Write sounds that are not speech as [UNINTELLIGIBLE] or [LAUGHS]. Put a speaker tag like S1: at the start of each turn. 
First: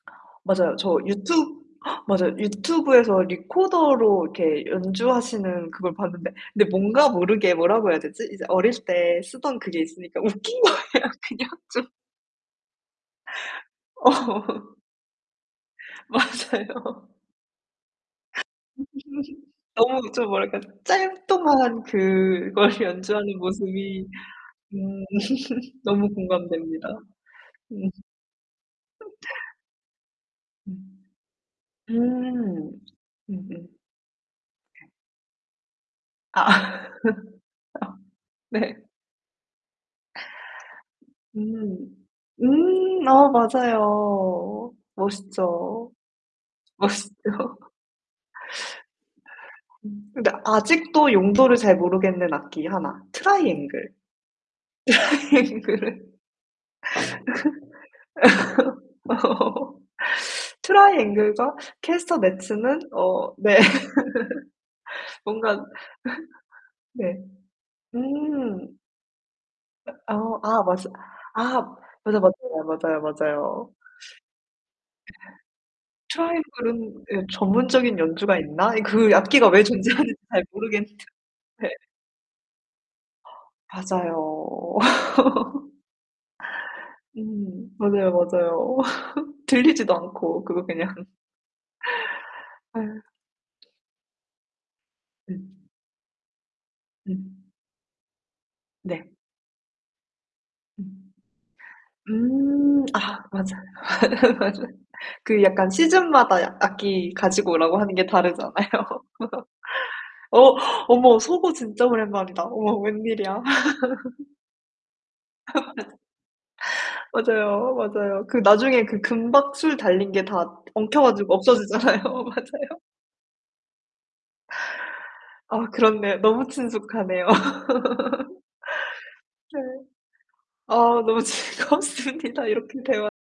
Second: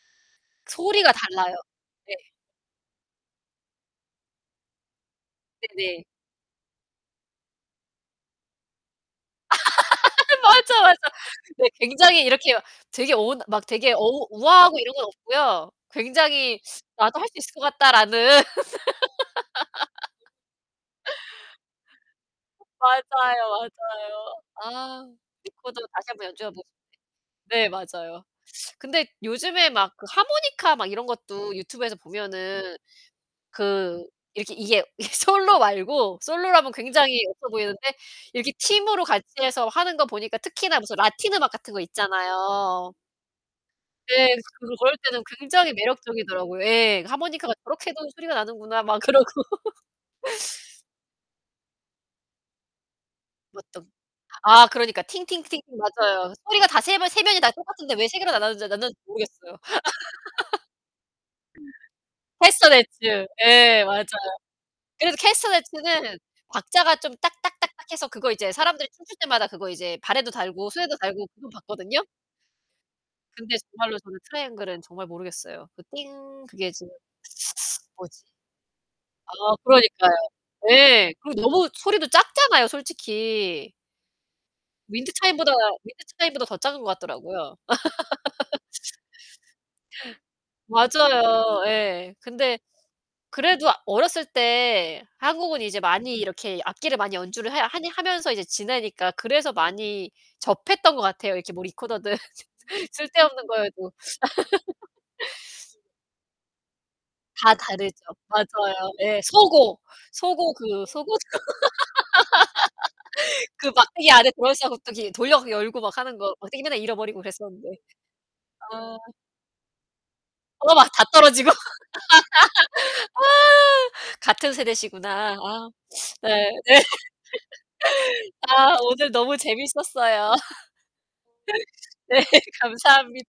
S1: 맞아요. 저
S2: 소리가
S1: 유튜
S2: 달라요.
S1: [GASPS]
S2: 네.
S1: 맞아요. 유튜브에서 리코더로 이렇게 연주하시는 그걸
S2: 네네.
S1: 봤는데 근데 뭔가 모르게 뭐라고 해야 되지? 이제 어릴 때 쓰던 그게 있으니까
S2: [LAUGHS]
S1: 웃긴
S2: 맞아, 맞아.
S1: 거예요, 그냥
S2: 네,
S1: 좀.
S2: 굉장히 이렇게 되게 어운 막 되게 어우 우아하고
S1: 어.
S2: 이런 건 없고요. 굉장히 [SUCKS TEETH]
S1: 맞아요.
S2: '나도 할 수 있을 것 같다.'라는.
S1: [UNINTELLIGIBLE] 너무 좀 뭐랄까.
S2: [LAUGHS]
S1: 짤뚱한 그걸
S2: 맞아요,
S1: 연주하는 모습이
S2: 맞아요.
S1: 음.
S2: 아,
S1: [LAUGHS]
S2: 리코더 다시
S1: 너무
S2: 한번 연주해 보 [UNINTELLIGIBLE]
S1: 공감됩니다.
S2: 네,
S1: 음.
S2: 맞아요. 근데
S1: [LAUGHS]
S2: 요즘에 막 그 하모니카 막 이런
S1: 음.
S2: 것도 유튜브에서 보면은
S1: 음음.
S2: 그 이렇게 이게 이게 솔로 말고 솔로라면
S1: 아.
S2: 굉장히 없어 보이는데
S1: [LAUGHS]
S2: 이렇게
S1: 네.
S2: 팀으로 같이 해서 하는 거 보니까 특히나 무슨 라틴 음악 같은 거
S1: 음.
S2: 있잖아요.
S1: 음. 아,
S2: 네,
S1: 맞아요.
S2: 그럴 때는 굉장히
S1: 멋있죠.
S2: 매력적이더라고요. 예, 그
S1: 멋있죠.
S2: 하모니카가 저렇게도 소리가 나는구나 막 그러고.
S1: 근데
S2: [LAUGHS]
S1: 아직도 용도를 잘 모르겠는 악기 하나. 트라이앵글.
S2: 어떤 아, 그러니까. 팅팅팅
S1: [LAUGHS] 그래 [LAUGHS]
S2: 맞아요. 소리가 다 3 명 3 명이 다 똑같은데 왜 3 개로 나눠지 나누는지 모르겠어요.
S1: [SUCKS TEETH] 트라이앵글과 캐스터네츠는
S2: 캐스터네츠.
S1: 어, 네.
S2: 예, 맞아요. 그래서
S1: [LAUGHS] 뭔가
S2: 캐스터네츠는
S1: [LAUGHS]
S2: 박자가 좀
S1: 네.
S2: 딱딱딱딱 해서 그거 이제
S1: 음.
S2: 사람들이 춤출 때마다 그거 이제 발에도
S1: 어, 아
S2: 달고
S1: 맞아
S2: 손에도 달고
S1: 아,
S2: 그거 봤거든요.
S1: 맞아 맞아요 맞아요
S2: 근데
S1: 맞아요.
S2: 정말로 저는 트라이앵글은 정말 모르겠어요. 그 띵 그게 지금
S1: 트라이앵글은 예,
S2: [SUCKS TEETH]
S1: 전문적인
S2: 뭐지?
S1: 연주가 있나? 예 그
S2: 아
S1: 악기가 왜
S2: 그러니까요.
S1: 존재하는지 잘 모르겠는데.
S2: 네. 그리고 너무
S1: 네.
S2: 소리도 작잖아요 솔직히.
S1: 맞아요. [LAUGHS]
S2: 윈드차임보다 윈드차임보다 더 작은 것 같더라고요.
S1: 음. 맞아요, 맞아요. [LAUGHS]
S2: [LAUGHS]
S1: 들리지도 않고 그거 그냥.
S2: 맞아요. 예. 근데
S1: 예.
S2: 그래도 어렸을 때 한국은
S1: 음.
S2: 이제 많이 이렇게 악기를 많이
S1: 음.
S2: 연주를 해 하니 하면서 이제
S1: 네.
S2: 지내니까 그래서 많이 접했던 것
S1: 음
S2: 같아요. 이렇게 뭐 리코더든
S1: 음.
S2: [LAUGHS]
S1: 아,
S2: 쓸데없는
S1: 맞아요.
S2: 거여도.
S1: [LAUGHS] 맞아. 그 약간
S2: [LAUGHS]
S1: 시즌마다 악기 가지고
S2: 다
S1: 오라고 하는
S2: 다르죠.
S1: 게 다르잖아요.
S2: 맞아요.
S1: [LAUGHS]
S2: 네. 소고. 소고
S1: 어.
S2: 그 소고
S1: 어머. 소고 진짜 오랜만이다. 어머 웬일이야.
S2: [LAUGHS] 그 막대기 안에
S1: [LAUGHS]
S2: 돌아있어 가지고 갑자기 돌려서 열고 막
S1: [LAUGHS]
S2: 하는 거 막대기 맨날 잃어버리고 그랬었는데.
S1: 맞아요, 맞아요. 그 나중에
S2: 아.
S1: 그 금박 술 달린 게 다
S2: 어, 막
S1: 엉켜
S2: 다
S1: 가지고
S2: 떨어지고.
S1: 없어지잖아요. 맞아요.
S2: [LAUGHS] 같은 세대시구나. 아.
S1: 아,
S2: [SNIFFS]
S1: 그렇네요. 너무
S2: 네 네.
S1: 친숙하네요.
S2: [LAUGHS]
S1: [LAUGHS]
S2: 아 오늘 너무
S1: 네.
S2: 재밌었어요.
S1: 아 너무
S2: [LAUGHS] 네,
S1: 즐겁습니다. 이렇게 대화
S2: 감사합니